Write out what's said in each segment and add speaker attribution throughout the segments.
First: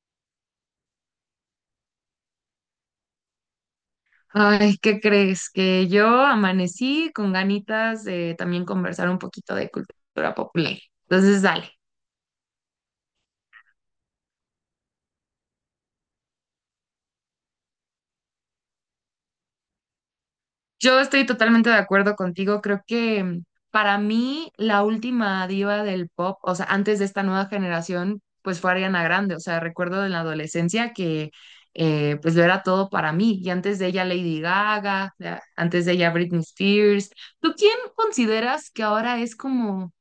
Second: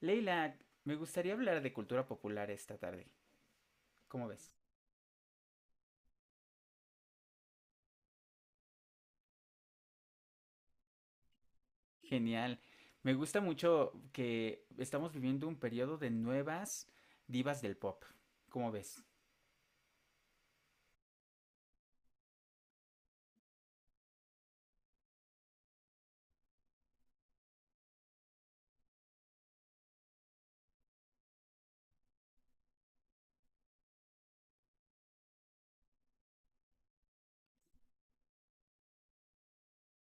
Speaker 1: Leila, me gustaría hablar de cultura popular esta tarde. ¿Cómo ves?
Speaker 2: Ay, ¿qué crees? Que yo amanecí con ganitas de también conversar un poquito de cultura popular. Entonces, dale.
Speaker 1: Genial. Me gusta mucho que estamos viviendo un periodo de nuevas divas del pop. ¿Cómo ves?
Speaker 2: Yo estoy totalmente de acuerdo contigo. Creo que para mí la última diva del pop, o sea, antes de esta nueva generación, pues fue Ariana Grande. O sea, recuerdo en la adolescencia que pues lo era todo para mí. Y antes de ella Lady Gaga, ya, antes de ella Britney Spears. ¿Tú quién consideras que ahora es como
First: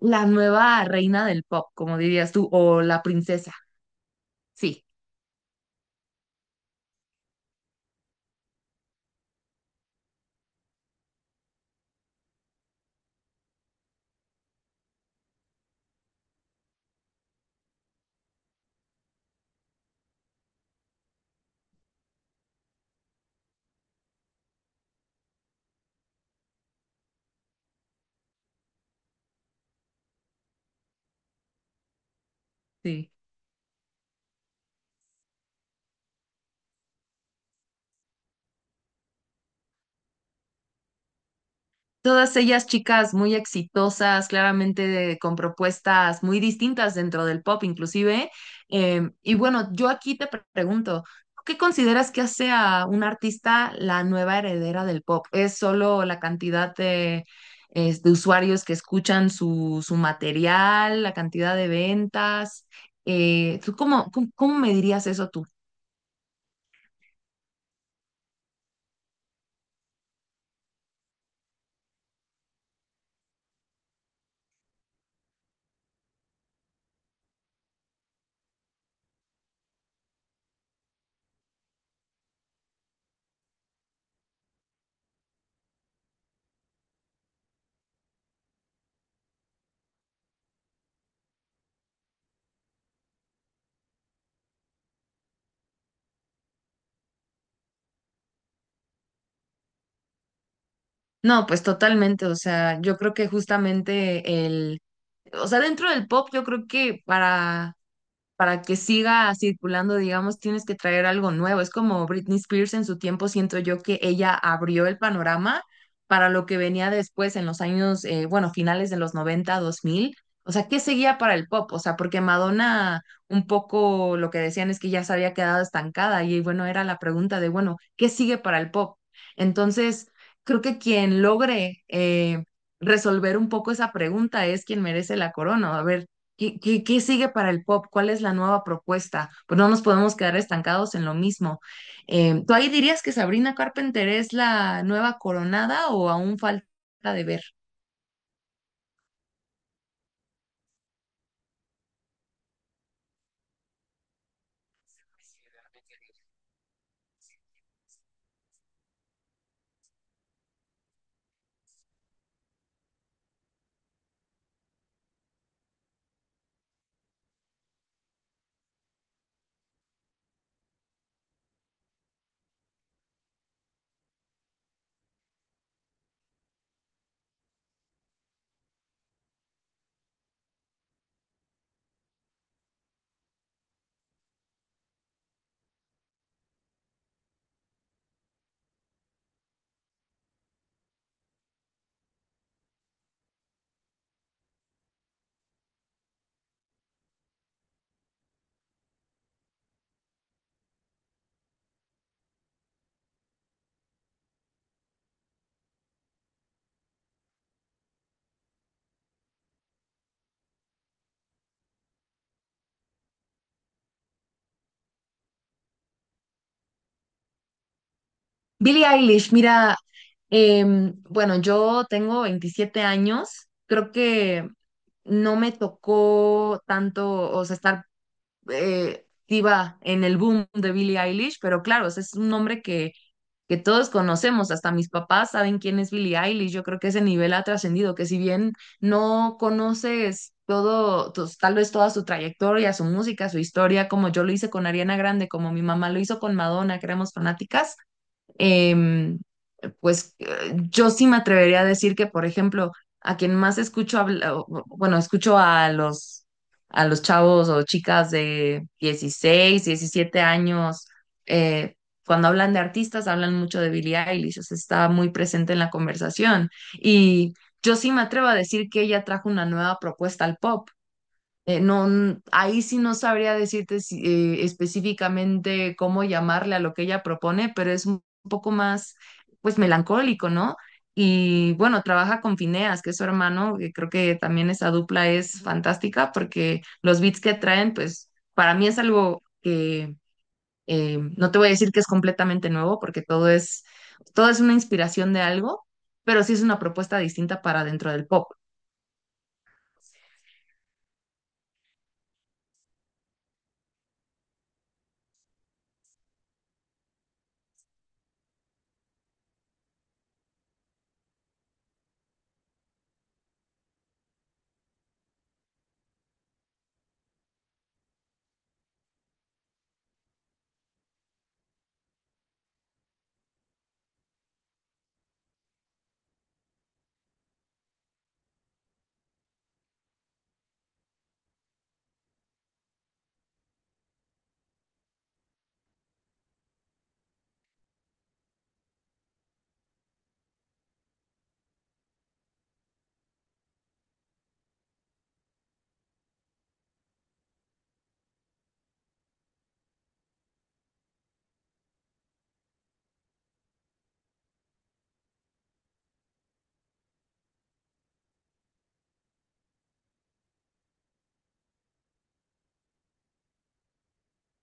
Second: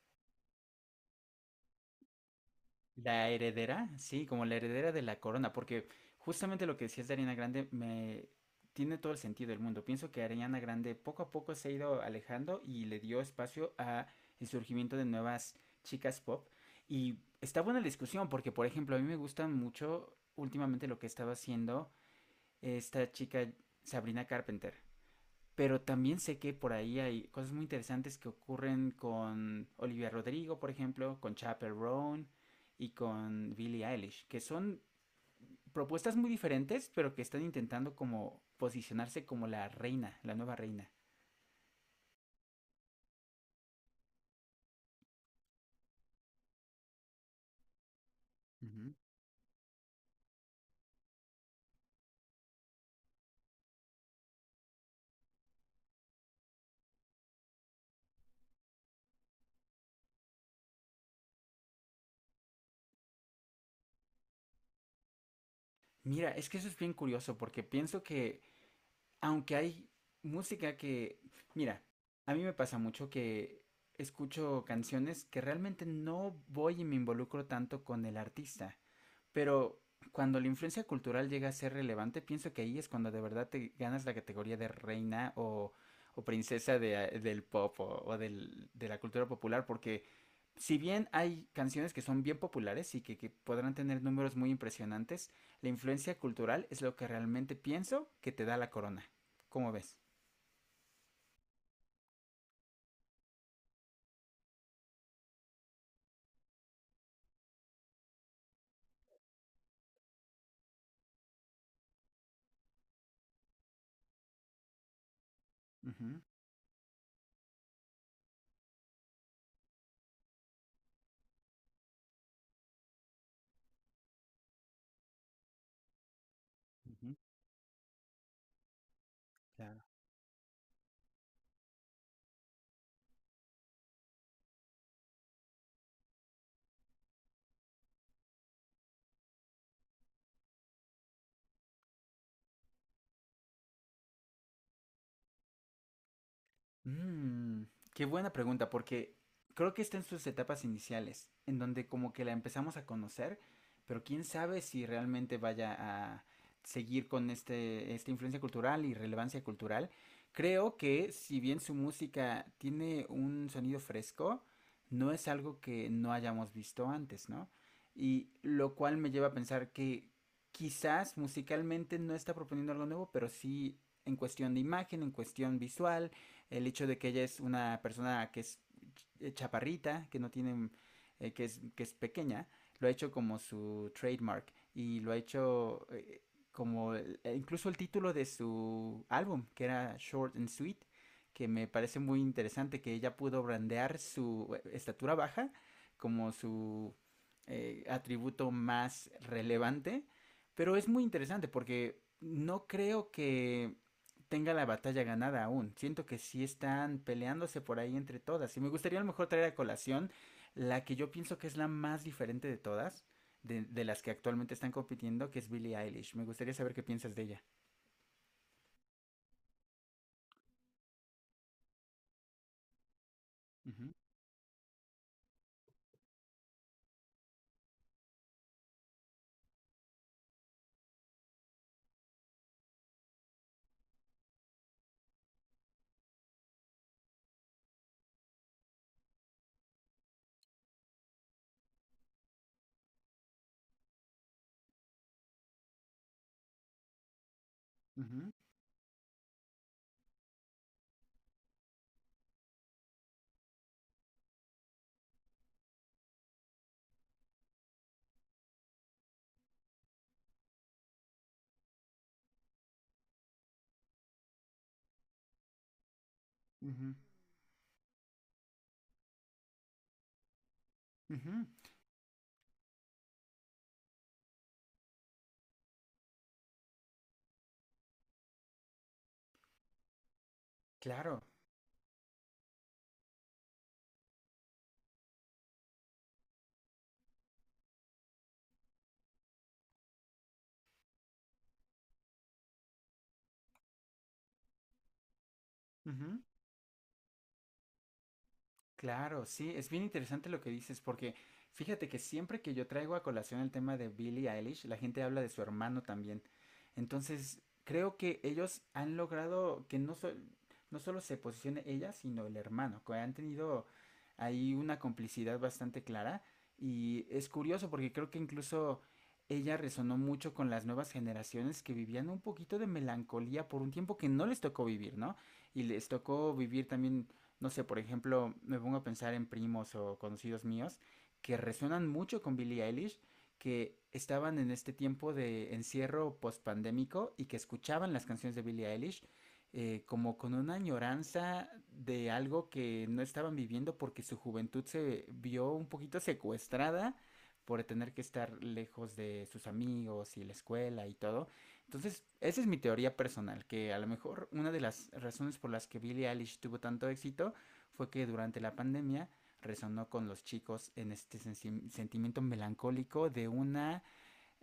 Speaker 2: ...la nueva reina del pop, como dirías tú, o la
Speaker 1: La
Speaker 2: princesa?
Speaker 1: heredera, sí, como la
Speaker 2: Sí,
Speaker 1: heredera de la corona, porque justamente lo que decías de Ariana Grande me tiene todo el sentido del mundo. Pienso que Ariana Grande poco a poco se ha ido alejando y le dio espacio a el surgimiento de nuevas chicas pop. Y está buena la discusión, porque por ejemplo, a mí me gusta mucho últimamente lo que estaba haciendo esta chica Sabrina Carpenter. Pero también sé que por ahí hay cosas muy interesantes que ocurren con Olivia Rodrigo, por ejemplo, con Chappell Roan y
Speaker 2: sí.
Speaker 1: con Billie Eilish, que son propuestas muy diferentes, pero que están intentando como posicionarse como la reina, la nueva reina.
Speaker 2: Todas ellas chicas muy exitosas, claramente con propuestas muy distintas dentro del pop inclusive.
Speaker 1: Uh -huh.
Speaker 2: Y bueno, yo aquí te pregunto, ¿tú ¿qué consideras que hace a un artista la nueva heredera del pop? ¿Es solo la cantidad de usuarios que escuchan su material, la cantidad de ventas? ¿Tú cómo me dirías eso tú?
Speaker 1: Mira, es que eso es bien curioso porque pienso que aunque hay música que, mira, a mí me pasa mucho que escucho canciones que realmente no voy y me involucro tanto con el artista. Pero cuando la influencia cultural llega a ser relevante, pienso que ahí es cuando de verdad te ganas la categoría de reina o princesa del pop o de la cultura popular, porque si bien hay canciones que son bien populares y que podrán tener números muy impresionantes, la influencia cultural es lo que realmente pienso que te da la corona. ¿Cómo ves?
Speaker 2: No, pues totalmente, o sea, yo creo que justamente el, o sea, dentro del pop yo creo que para que siga circulando, digamos, tienes que traer algo nuevo. Es como Britney Spears en su tiempo, siento yo que ella abrió el panorama
Speaker 1: Ujú.
Speaker 2: para lo que venía después en los años, bueno, finales de los 90 2000. O sea, ¿qué seguía para el pop? O sea, porque Madonna, un poco lo que decían es que ya se había quedado estancada y bueno, era la
Speaker 1: Ujú.
Speaker 2: pregunta de, bueno, ¿qué sigue para el pop? Entonces, creo que quien logre resolver un poco esa pregunta es quien merece la corona. A ver, ¿qué sigue para el pop? ¿Cuál es la nueva propuesta? Pues no nos podemos quedar estancados en lo mismo. ¿Tú ahí dirías que Sabrina Carpenter es la nueva coronada o aún falta de ver?
Speaker 1: Mm, qué buena pregunta, porque creo que está en sus etapas iniciales, en donde como que la empezamos a conocer, pero quién sabe si realmente vaya a seguir con esta influencia cultural y relevancia cultural. Creo que si bien su música tiene un sonido fresco, no es algo que no hayamos visto antes, ¿no? Y lo cual me lleva a pensar que quizás musicalmente no está proponiendo algo nuevo, pero sí en cuestión de imagen, en cuestión visual, el hecho de que ella es una persona que es chaparrita, que no tiene, que es pequeña, lo ha hecho como su trademark y lo ha hecho como incluso el título de su álbum, que era Short and Sweet, que me parece muy interesante que ella pudo brandear su estatura baja como su atributo más relevante, pero es muy interesante porque no creo que tenga la batalla ganada aún. Siento que sí están peleándose por ahí entre todas. Y me gustaría a lo mejor traer a colación la que yo pienso que es la más diferente de todas, de las que actualmente están compitiendo, que es Billie Eilish. Me gustaría saber qué piensas de ella.
Speaker 2: Billie Eilish, mira, bueno, yo tengo 27 años, creo
Speaker 1: Ujú.
Speaker 2: que no me tocó tanto, o sea, estar activa en el boom de Billie Eilish, pero claro, o sea, es un nombre que todos conocemos, hasta mis papás saben quién es Billie Eilish. Yo creo que ese nivel ha trascendido, que si bien no conoces todo, tal vez toda su trayectoria, su música, su historia, como yo lo hice con Ariana Grande, como mi mamá lo hizo con Madonna, que éramos fanáticas.
Speaker 1: Ujú.
Speaker 2: Em, pues, yo sí me atrevería a decir que, por ejemplo, a quien más escucho bueno, escucho a los chavos o chicas de 16 17 años, eh, cuando hablan de artistas, hablan mucho de Billie Eilish. O sea, está muy presente en la conversación.
Speaker 1: Ujú.
Speaker 2: Y yo sí me atrevo a decir que ella trajo una nueva propuesta al pop.
Speaker 1: Ujú.
Speaker 2: No, ahí sí no sabría decirte específicamente cómo llamarle a lo que ella propone, pero es un poco más, pues, melancólico, ¿no?
Speaker 1: Claro.
Speaker 2: Y bueno, trabaja con Fineas, que es su hermano, que creo que también esa dupla es fantástica porque los beats que traen, pues, para mí es algo que no te voy a decir que es completamente nuevo, porque todo es una inspiración de algo,
Speaker 1: Ujú.
Speaker 2: pero sí es una propuesta distinta para dentro del pop.
Speaker 1: Claro, sí, es bien interesante lo que dices, porque fíjate que siempre que yo traigo a colación el tema de Billie Eilish, la gente habla de su hermano también. Entonces, creo que ellos han logrado que no solo se posicione ella, sino el hermano, que han tenido ahí una complicidad bastante clara. Y es curioso porque creo que incluso ella resonó mucho con las nuevas generaciones que vivían un poquito de melancolía por un tiempo que no les tocó vivir, ¿no? Y les tocó vivir también no sé, por ejemplo, me pongo a pensar en primos o conocidos míos que resuenan mucho con Billie Eilish, que estaban en este tiempo de encierro postpandémico y que escuchaban las canciones de Billie Eilish como con una añoranza de algo que no estaban viviendo porque su juventud se vio un poquito secuestrada por tener que estar lejos de sus amigos y la escuela y todo. Entonces, esa es mi teoría personal, que a lo mejor una de las razones por las que Billie Eilish tuvo tanto éxito fue que durante la pandemia resonó con los chicos en este sentimiento melancólico de una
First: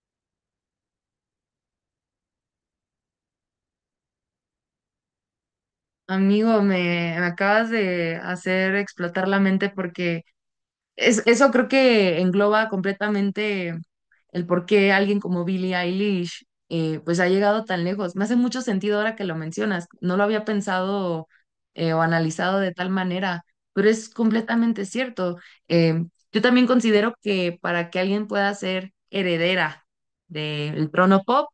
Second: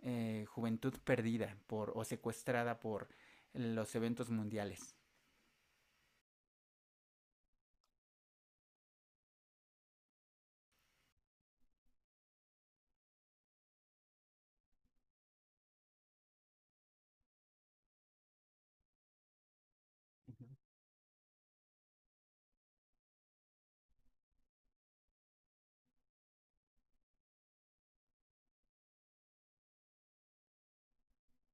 Speaker 1: juventud perdida por o secuestrada por los eventos mundiales.
Speaker 2: Amigo, me acabas de hacer explotar la mente porque eso creo que engloba completamente el por qué alguien como Billie Eilish pues ha llegado tan lejos. Me hace mucho sentido ahora que lo mencionas. No lo había
Speaker 1: Ujú.
Speaker 2: pensado o analizado de tal manera, pero es completamente cierto. Eh, yo también considero que para que alguien pueda ser heredera del trono pop,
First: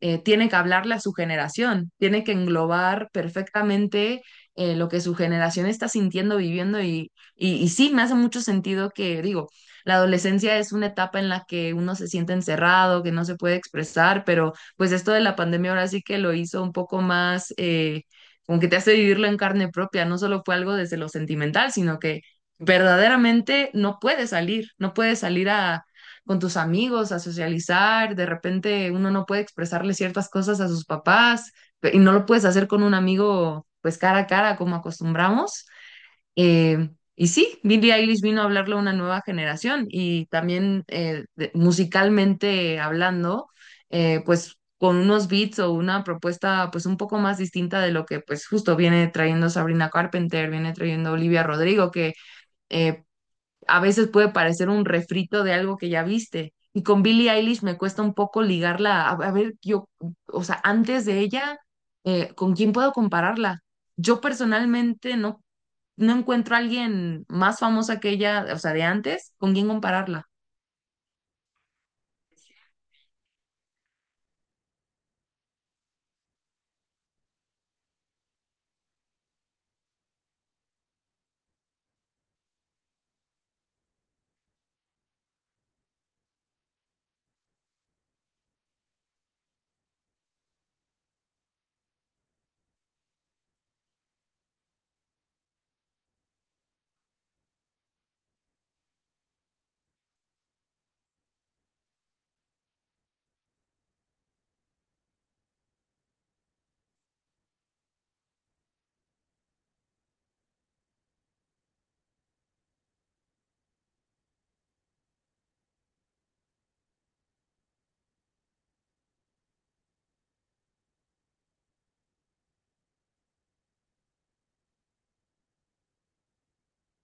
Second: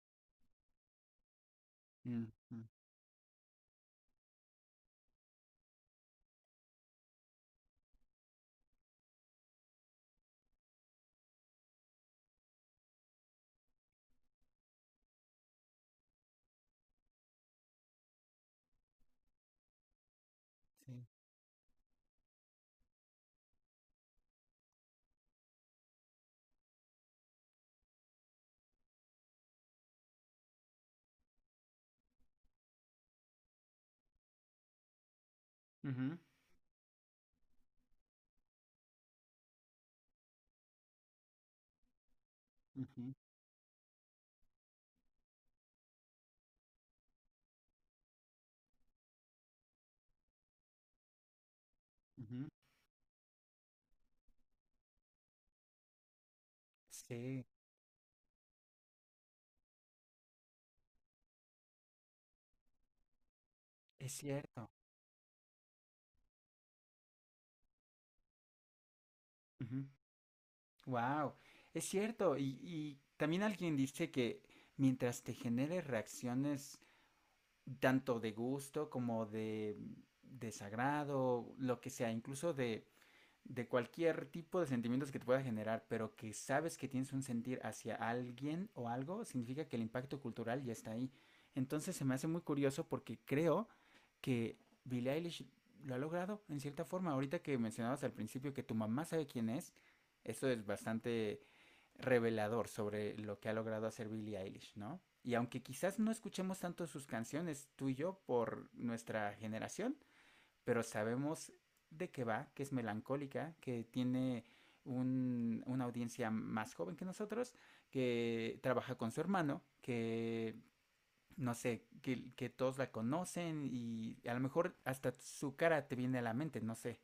Speaker 2: tiene que hablarle a su generación, tiene
Speaker 1: Mm,
Speaker 2: que
Speaker 1: mm.
Speaker 2: englobar perfectamente lo que su generación está sintiendo, viviendo y sí, me hace mucho sentido que digo, la adolescencia es una etapa en la que uno se siente encerrado, que no se puede expresar, pero pues esto de la pandemia ahora sí que lo hizo un poco más, como que te hace vivirlo en carne propia, no solo fue algo
Speaker 1: Sí.
Speaker 2: desde lo sentimental, sino que verdaderamente no puedes salir, no puedes salir a con tus amigos, a socializar. De repente uno no puede expresarle ciertas cosas a sus papás y no lo puedes hacer con un amigo pues cara a cara como acostumbramos.
Speaker 1: Ujú.
Speaker 2: Eh, y sí, Billie Eilish vino a hablarle a una nueva generación y también musicalmente
Speaker 1: Ujú.
Speaker 2: hablando, pues con unos beats o una propuesta pues un poco más distinta de lo que pues justo viene trayendo Sabrina Carpenter, viene trayendo Olivia Rodrigo, que
Speaker 1: Ujú.
Speaker 2: eh, a veces puede parecer un refrito de algo que ya viste. Y con Billie
Speaker 1: Sí,
Speaker 2: Eilish me cuesta un poco ligarla, a ver, yo, o sea, antes de ella, ¿con quién puedo compararla?
Speaker 1: es
Speaker 2: Yo
Speaker 1: cierto.
Speaker 2: personalmente no encuentro a alguien más famosa que ella, o sea, de antes, con quién compararla.
Speaker 1: Wow, es cierto. Y también alguien dice que mientras te genere reacciones tanto de gusto como de sagrado, lo que sea, incluso de cualquier tipo de sentimientos que te pueda generar, pero que sabes que tienes un sentir hacia alguien o algo, significa que el impacto cultural ya está ahí. Entonces se me hace muy curioso porque creo que Billie Eilish lo ha logrado en cierta forma. Ahorita que mencionabas al principio que tu mamá sabe quién es, eso es bastante revelador sobre lo que ha logrado hacer Billie Eilish, ¿no? Y aunque quizás no escuchemos tanto sus canciones, tú y yo, por nuestra generación, pero sabemos de qué va, que es melancólica, que tiene una audiencia más joven que nosotros, que trabaja con su hermano, que no sé, que todos la conocen y a lo mejor hasta su cara te viene a la mente, no sé,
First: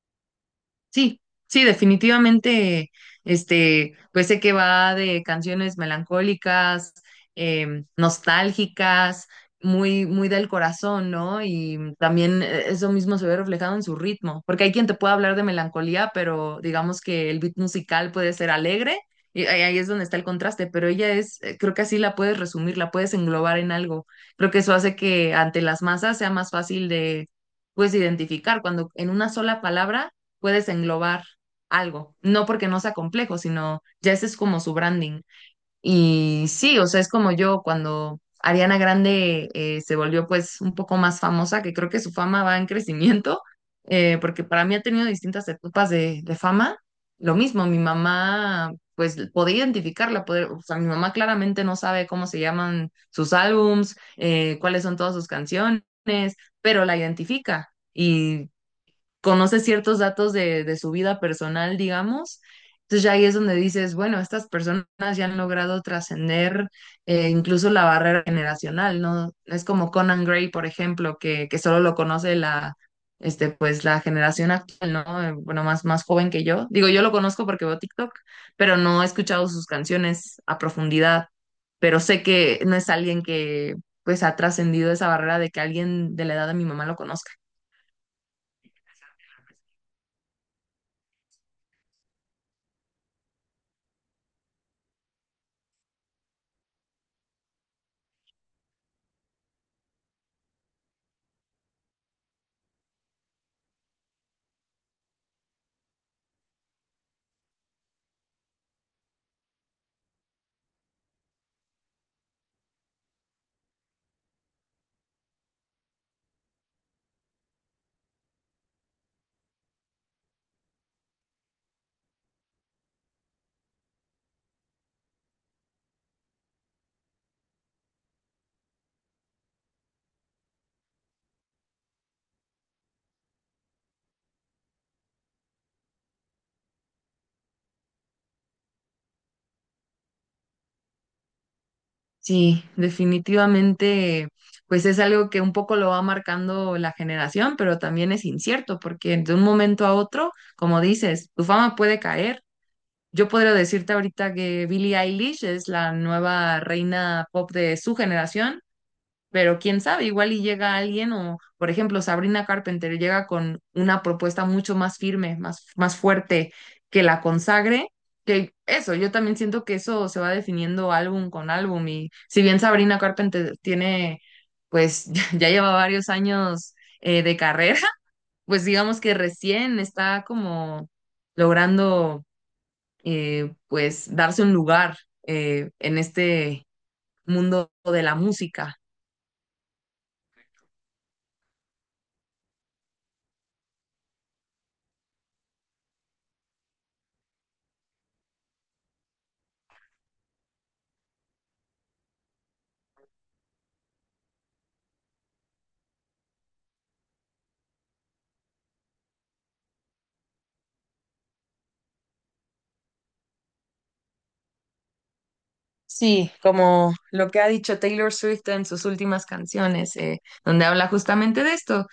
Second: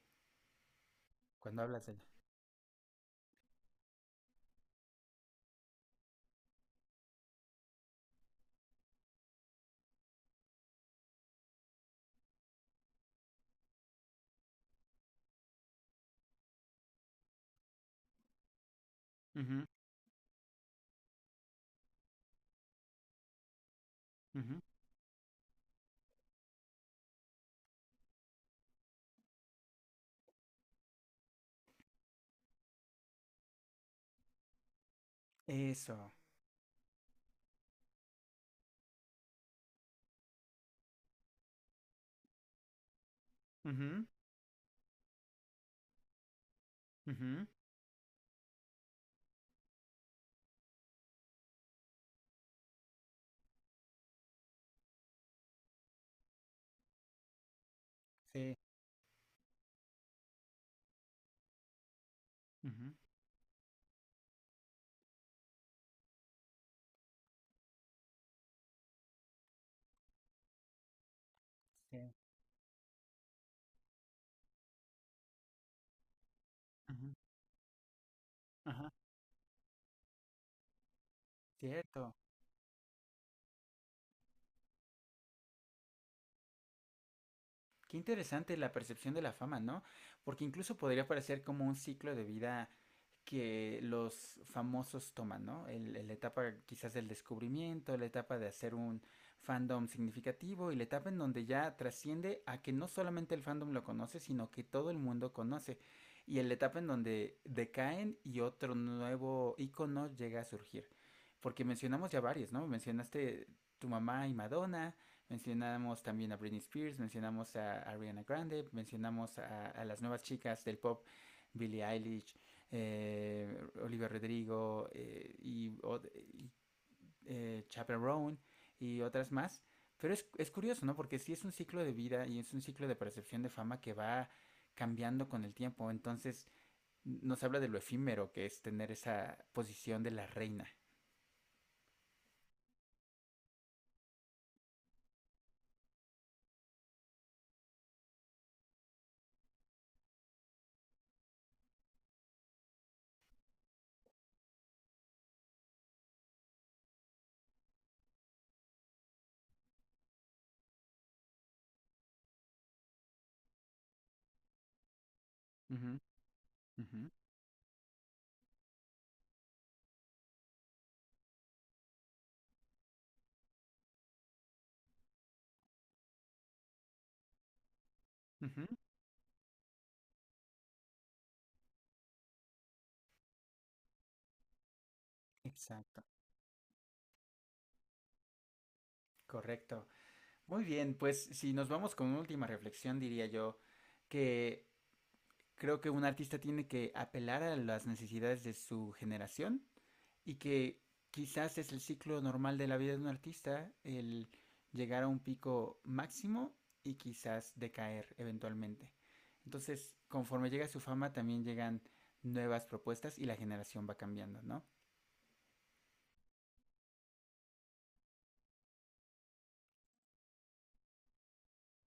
Speaker 2: Sí,
Speaker 1: cuando
Speaker 2: sí,
Speaker 1: hablas de ella.
Speaker 2: definitivamente, este, pues sé que va de canciones melancólicas, nostálgicas, muy, muy del corazón, ¿no? Y también eso mismo se ve reflejado en su ritmo, porque hay quien te puede hablar de melancolía, pero digamos que el beat musical puede ser alegre, y ahí
Speaker 1: Ujú.
Speaker 2: ahí es donde está el contraste, pero ella creo que así la puedes resumir, la puedes englobar en algo. Creo que
Speaker 1: Ujú.
Speaker 2: eso hace que ante las masas sea más fácil de, pues, identificar cuando en una sola palabra puedes englobar algo, no porque no sea complejo, sino ya ese es como su branding.
Speaker 1: Eso.
Speaker 2: Y sí, o sea, es como yo cuando Ariana Grande se volvió pues un poco más famosa, que creo que su fama va en crecimiento,
Speaker 1: Ujú.
Speaker 2: porque para mí ha tenido distintas etapas de fama. Lo
Speaker 1: Ujú.
Speaker 2: mismo, mi mamá pues podía identificarla, poder, o sea, mi mamá claramente no sabe cómo se llaman sus álbums, cuáles son todas sus canciones, pero la identifica. Y
Speaker 1: Sí.
Speaker 2: conoce ciertos datos de su vida personal, digamos.
Speaker 1: Ujú.
Speaker 2: Entonces ya ahí es donde dices, bueno, estas personas ya han logrado trascender incluso la barrera generacional, ¿no? Es como Conan Gray, por ejemplo, que solo lo
Speaker 1: Sí.
Speaker 2: conoce la generación actual, ¿no? Bueno, más, más joven que yo. Digo, yo
Speaker 1: Ujú.
Speaker 2: lo conozco porque veo TikTok, pero
Speaker 1: Ajá,
Speaker 2: no he escuchado sus canciones a profundidad, pero
Speaker 1: cierto.
Speaker 2: sé que no es alguien que, pues, ha trascendido esa barrera de que alguien de la edad de mi mamá lo conozca.
Speaker 1: Qué interesante la percepción de la fama, ¿no? Porque incluso podría parecer como un ciclo de vida que los famosos toman, ¿no? La etapa quizás del descubrimiento, la etapa de hacer un fandom significativo y la etapa en donde ya trasciende a que no solamente el fandom lo conoce, sino que todo el mundo conoce. Y en la etapa en donde decaen y otro nuevo icono llega a surgir. Porque mencionamos ya varios, ¿no? Mencionaste tu mamá y Madonna, mencionamos también a Britney Spears, mencionamos a Ariana Grande, mencionamos a las nuevas chicas del pop, Billie Eilish, Olivia Rodrigo y, Chaperone y otras más. Pero es curioso, ¿no? Porque sí es un ciclo de vida y es un ciclo de percepción de fama que va cambiando con el tiempo. Entonces nos habla de lo efímero que es tener esa posición de la reina.
Speaker 2: Sí, definitivamente, pues es algo que un poco lo va marcando la generación, pero también es incierto, porque de un momento a otro, como dices, tu fama puede caer. Yo podría decirte ahorita que Billie Eilish es la nueva reina pop de su generación, pero quién sabe, igual y llega alguien o, por ejemplo, Sabrina Carpenter llega con una propuesta mucho más firme, más,
Speaker 1: Ujú.
Speaker 2: más fuerte
Speaker 1: Ujú.
Speaker 2: que la consagre, que eso, yo también siento que eso se va definiendo álbum con álbum. Y si bien Sabrina Carpenter tiene, pues ya lleva varios años de carrera,
Speaker 1: Ujú.
Speaker 2: pues digamos que recién está como logrando, pues, darse un lugar en
Speaker 1: Exacto.
Speaker 2: este mundo de la música.
Speaker 1: Correcto. Muy bien, pues si nos vamos con una última reflexión, diría yo que creo que un artista tiene que apelar a las necesidades de su generación. Y que quizás es el ciclo normal de la vida de un artista, el llegar a un pico máximo y quizás decaer eventualmente. Entonces, conforme llega su fama, también llegan nuevas propuestas y la generación va cambiando, ¿no?
Speaker 2: Sí, como lo que ha dicho Taylor Swift en sus últimas canciones, donde habla justamente de esto,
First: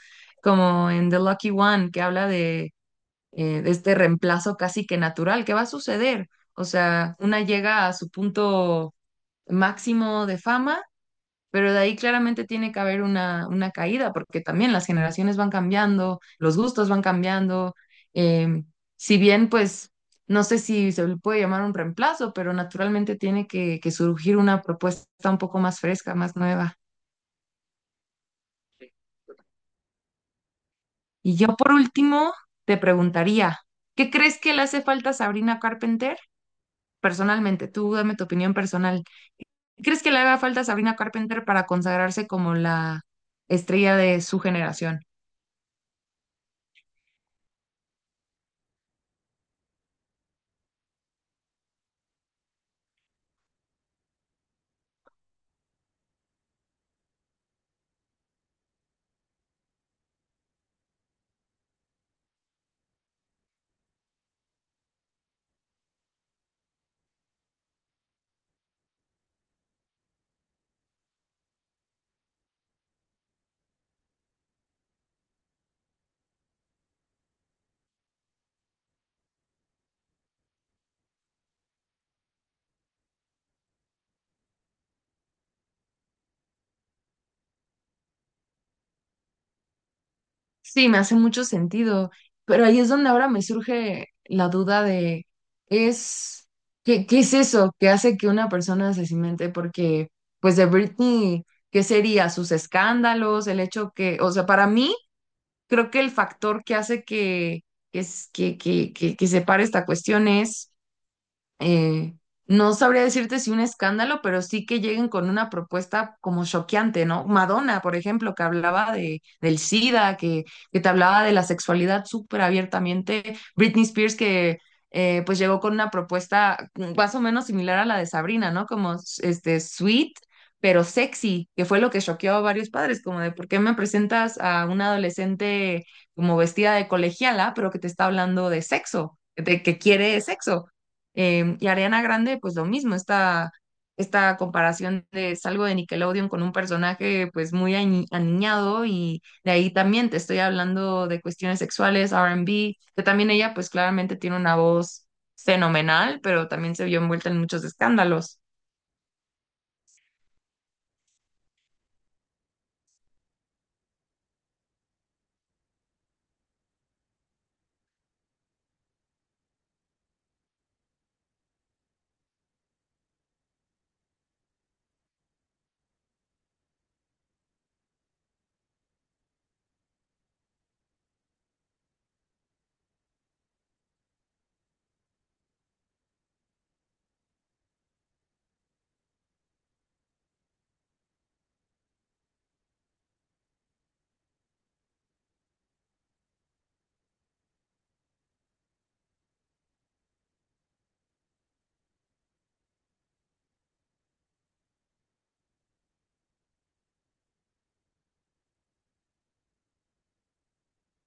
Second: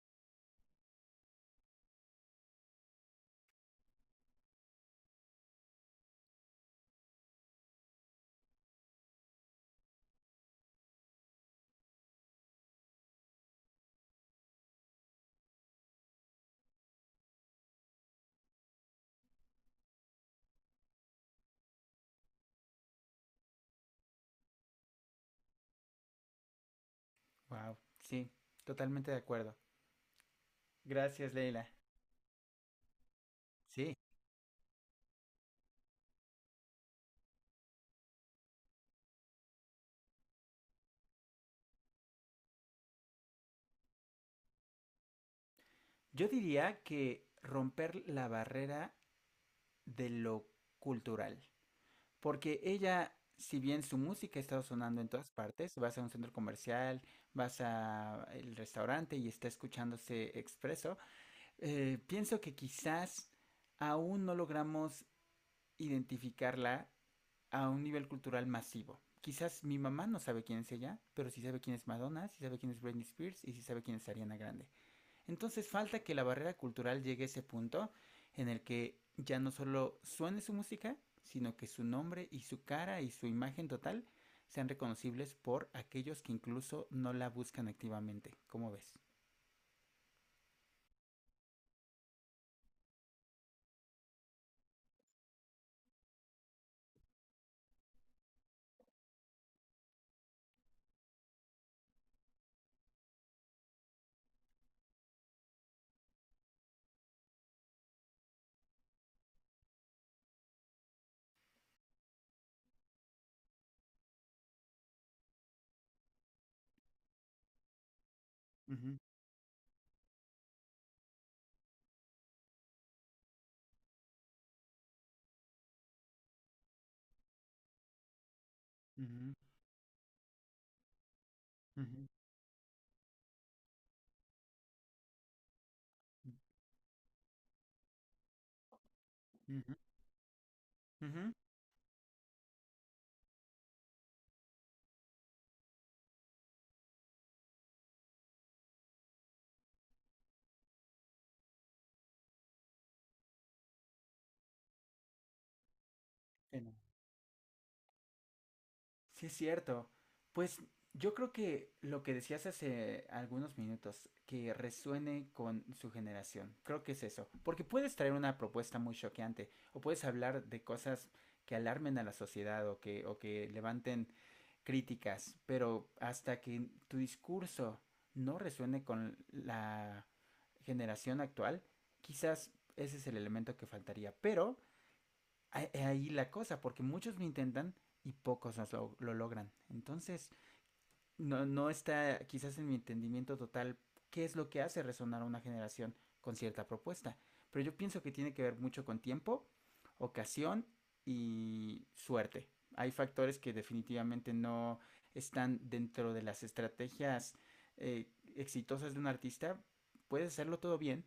Speaker 2: como en The Lucky One, que habla de este reemplazo casi que natural que va a suceder. O sea, una llega a su punto máximo de fama, pero de ahí claramente tiene que haber una caída, porque también las generaciones van cambiando, los gustos van cambiando. eh, si bien, pues, no sé si se le puede llamar un reemplazo, pero naturalmente tiene que surgir una propuesta un poco más fresca, más nueva.
Speaker 1: Wow, sí, totalmente de acuerdo. Gracias,
Speaker 2: Y yo,
Speaker 1: Leila.
Speaker 2: por último, te preguntaría,
Speaker 1: Sí.
Speaker 2: ¿qué crees que le hace falta a Sabrina Carpenter? Personalmente, tú dame tu opinión personal. ¿Crees que le haga falta a Sabrina Carpenter para consagrarse como la estrella de su generación?
Speaker 1: Yo diría que romper la barrera de lo cultural. Porque ella, si bien su música está sonando en todas partes, vas a un centro comercial, vas a el restaurante y está escuchándose expreso, pienso que quizás aún no logramos identificarla a un nivel cultural masivo. Quizás mi mamá no sabe quién es ella, pero sí sabe quién es Madonna, sí sabe quién es Britney Spears y sí sabe quién es Ariana Grande. Entonces falta que la barrera cultural llegue a ese punto en el que ya no solo suene su música, sino que su nombre y su cara y su imagen total sean reconocibles por aquellos que incluso no la buscan activamente. ¿Cómo ves?
Speaker 2: Sí, me hace mucho sentido, pero ahí es donde ahora me surge la duda de, es, ¿qué es eso que hace que una persona se cimente? Porque, pues de Britney, ¿qué sería? ¿Sus escándalos? El hecho que, o sea, para mí, creo que el factor que hace que, es- que separe esta cuestión es eh, no sabría decirte si un escándalo, pero sí que lleguen con una propuesta como choqueante, ¿no? Madonna, por ejemplo, que hablaba
Speaker 1: Ujú.
Speaker 2: del SIDA, que te hablaba de la sexualidad súper abiertamente. Britney Spears, que pues llegó con una propuesta más o menos similar a la de Sabrina, ¿no? Como
Speaker 1: Ujú.
Speaker 2: este sweet, pero sexy, que fue lo que
Speaker 1: Ujú.
Speaker 2: choqueó a varios padres, como de por qué me presentas a una adolescente como vestida de colegiala, pero que te está hablando de sexo, de
Speaker 1: Ujú.
Speaker 2: que quiere sexo.
Speaker 1: Ujú. Ujú.
Speaker 2: Y Ariana Grande, pues lo mismo, esta comparación de salgo de Nickelodeon con un personaje pues muy aniñado y de ahí también te estoy hablando de cuestiones sexuales, R&B. Que también ella pues claramente tiene una voz fenomenal, pero
Speaker 1: Sí, no.
Speaker 2: también se vio envuelta en muchos escándalos.
Speaker 1: Sí, es cierto. Pues yo creo que lo que decías hace algunos minutos, que resuene con su generación, creo que es eso. Porque puedes traer una propuesta muy choqueante o puedes hablar de cosas que alarmen a la sociedad o que levanten críticas, pero hasta que tu discurso no resuene con la generación actual, quizás ese es el elemento que faltaría. Pero ahí la cosa, porque muchos lo intentan y pocos lo logran. Entonces, no, no está quizás en mi entendimiento total qué es lo que hace resonar a una generación con cierta propuesta. Pero yo pienso que tiene que ver mucho con tiempo, ocasión y suerte. Hay factores que definitivamente no están dentro de las estrategias eh, exitosas de un artista. Puedes hacerlo todo bien,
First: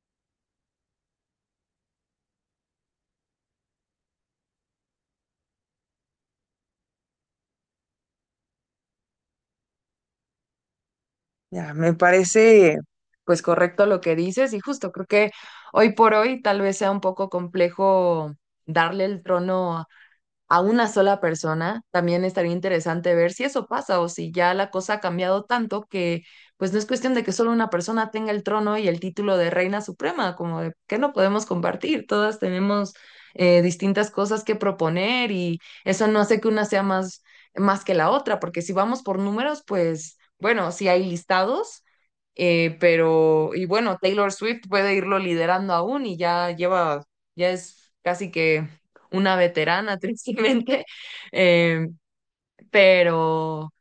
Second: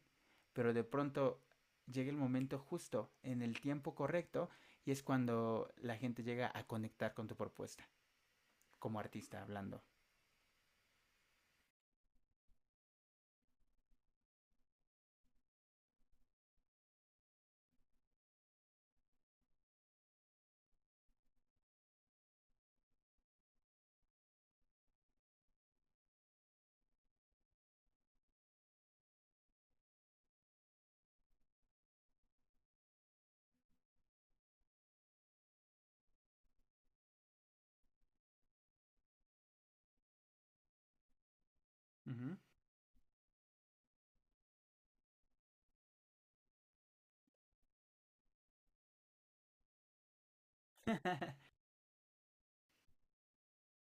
Speaker 1: pero de pronto llega el momento justo, en el tiempo correcto, y es cuando la gente llega a conectar con tu propuesta, como artista hablando.
Speaker 2: Ya, me parece pues correcto lo que dices y justo creo que hoy por hoy tal vez sea un poco complejo darle el trono a una sola persona. También estaría interesante ver si eso pasa o si ya la cosa ha cambiado tanto que pues no es cuestión de que solo una persona tenga el trono y el título de reina suprema, como de que no podemos compartir, todas tenemos distintas cosas que proponer y eso no hace que una sea más que la otra, porque si vamos por números, pues bueno, si hay listados.
Speaker 1: Uh -huh.
Speaker 2: Pero, y bueno, Taylor Swift puede irlo liderando aún y ya es casi que una veterana, tristemente, eh, pero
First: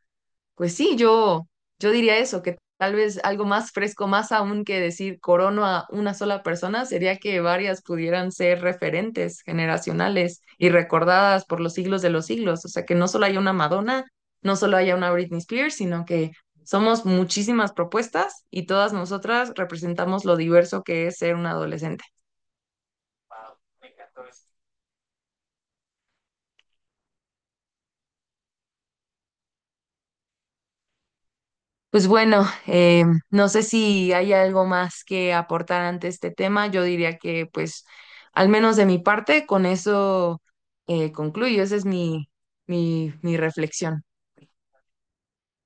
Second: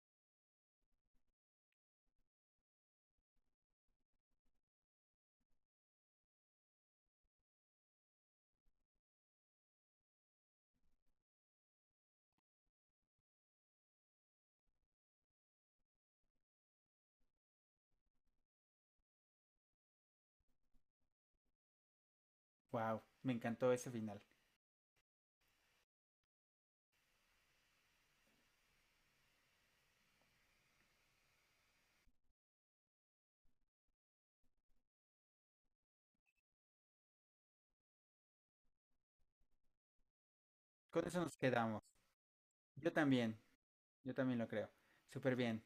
Speaker 2: pues sí, yo diría eso, que tal vez algo más fresco, más aún que decir corono a una sola persona, sería que varias pudieran ser referentes generacionales y recordadas por los siglos de los siglos. O sea, que no solo haya una Madonna, no solo haya una Britney Spears, sino que... somos muchísimas propuestas y todas nosotras representamos lo diverso que es ser un adolescente.
Speaker 1: Wow, me encantó ese final.
Speaker 2: Pues bueno, no sé si hay algo más que aportar ante este tema. Yo diría que, pues, al menos de mi parte, con eso
Speaker 1: Con eso nos
Speaker 2: concluyo. Esa
Speaker 1: quedamos.
Speaker 2: es mi,
Speaker 1: Yo
Speaker 2: mi, mi
Speaker 1: también,
Speaker 2: reflexión.
Speaker 1: yo también lo creo. Súper bien.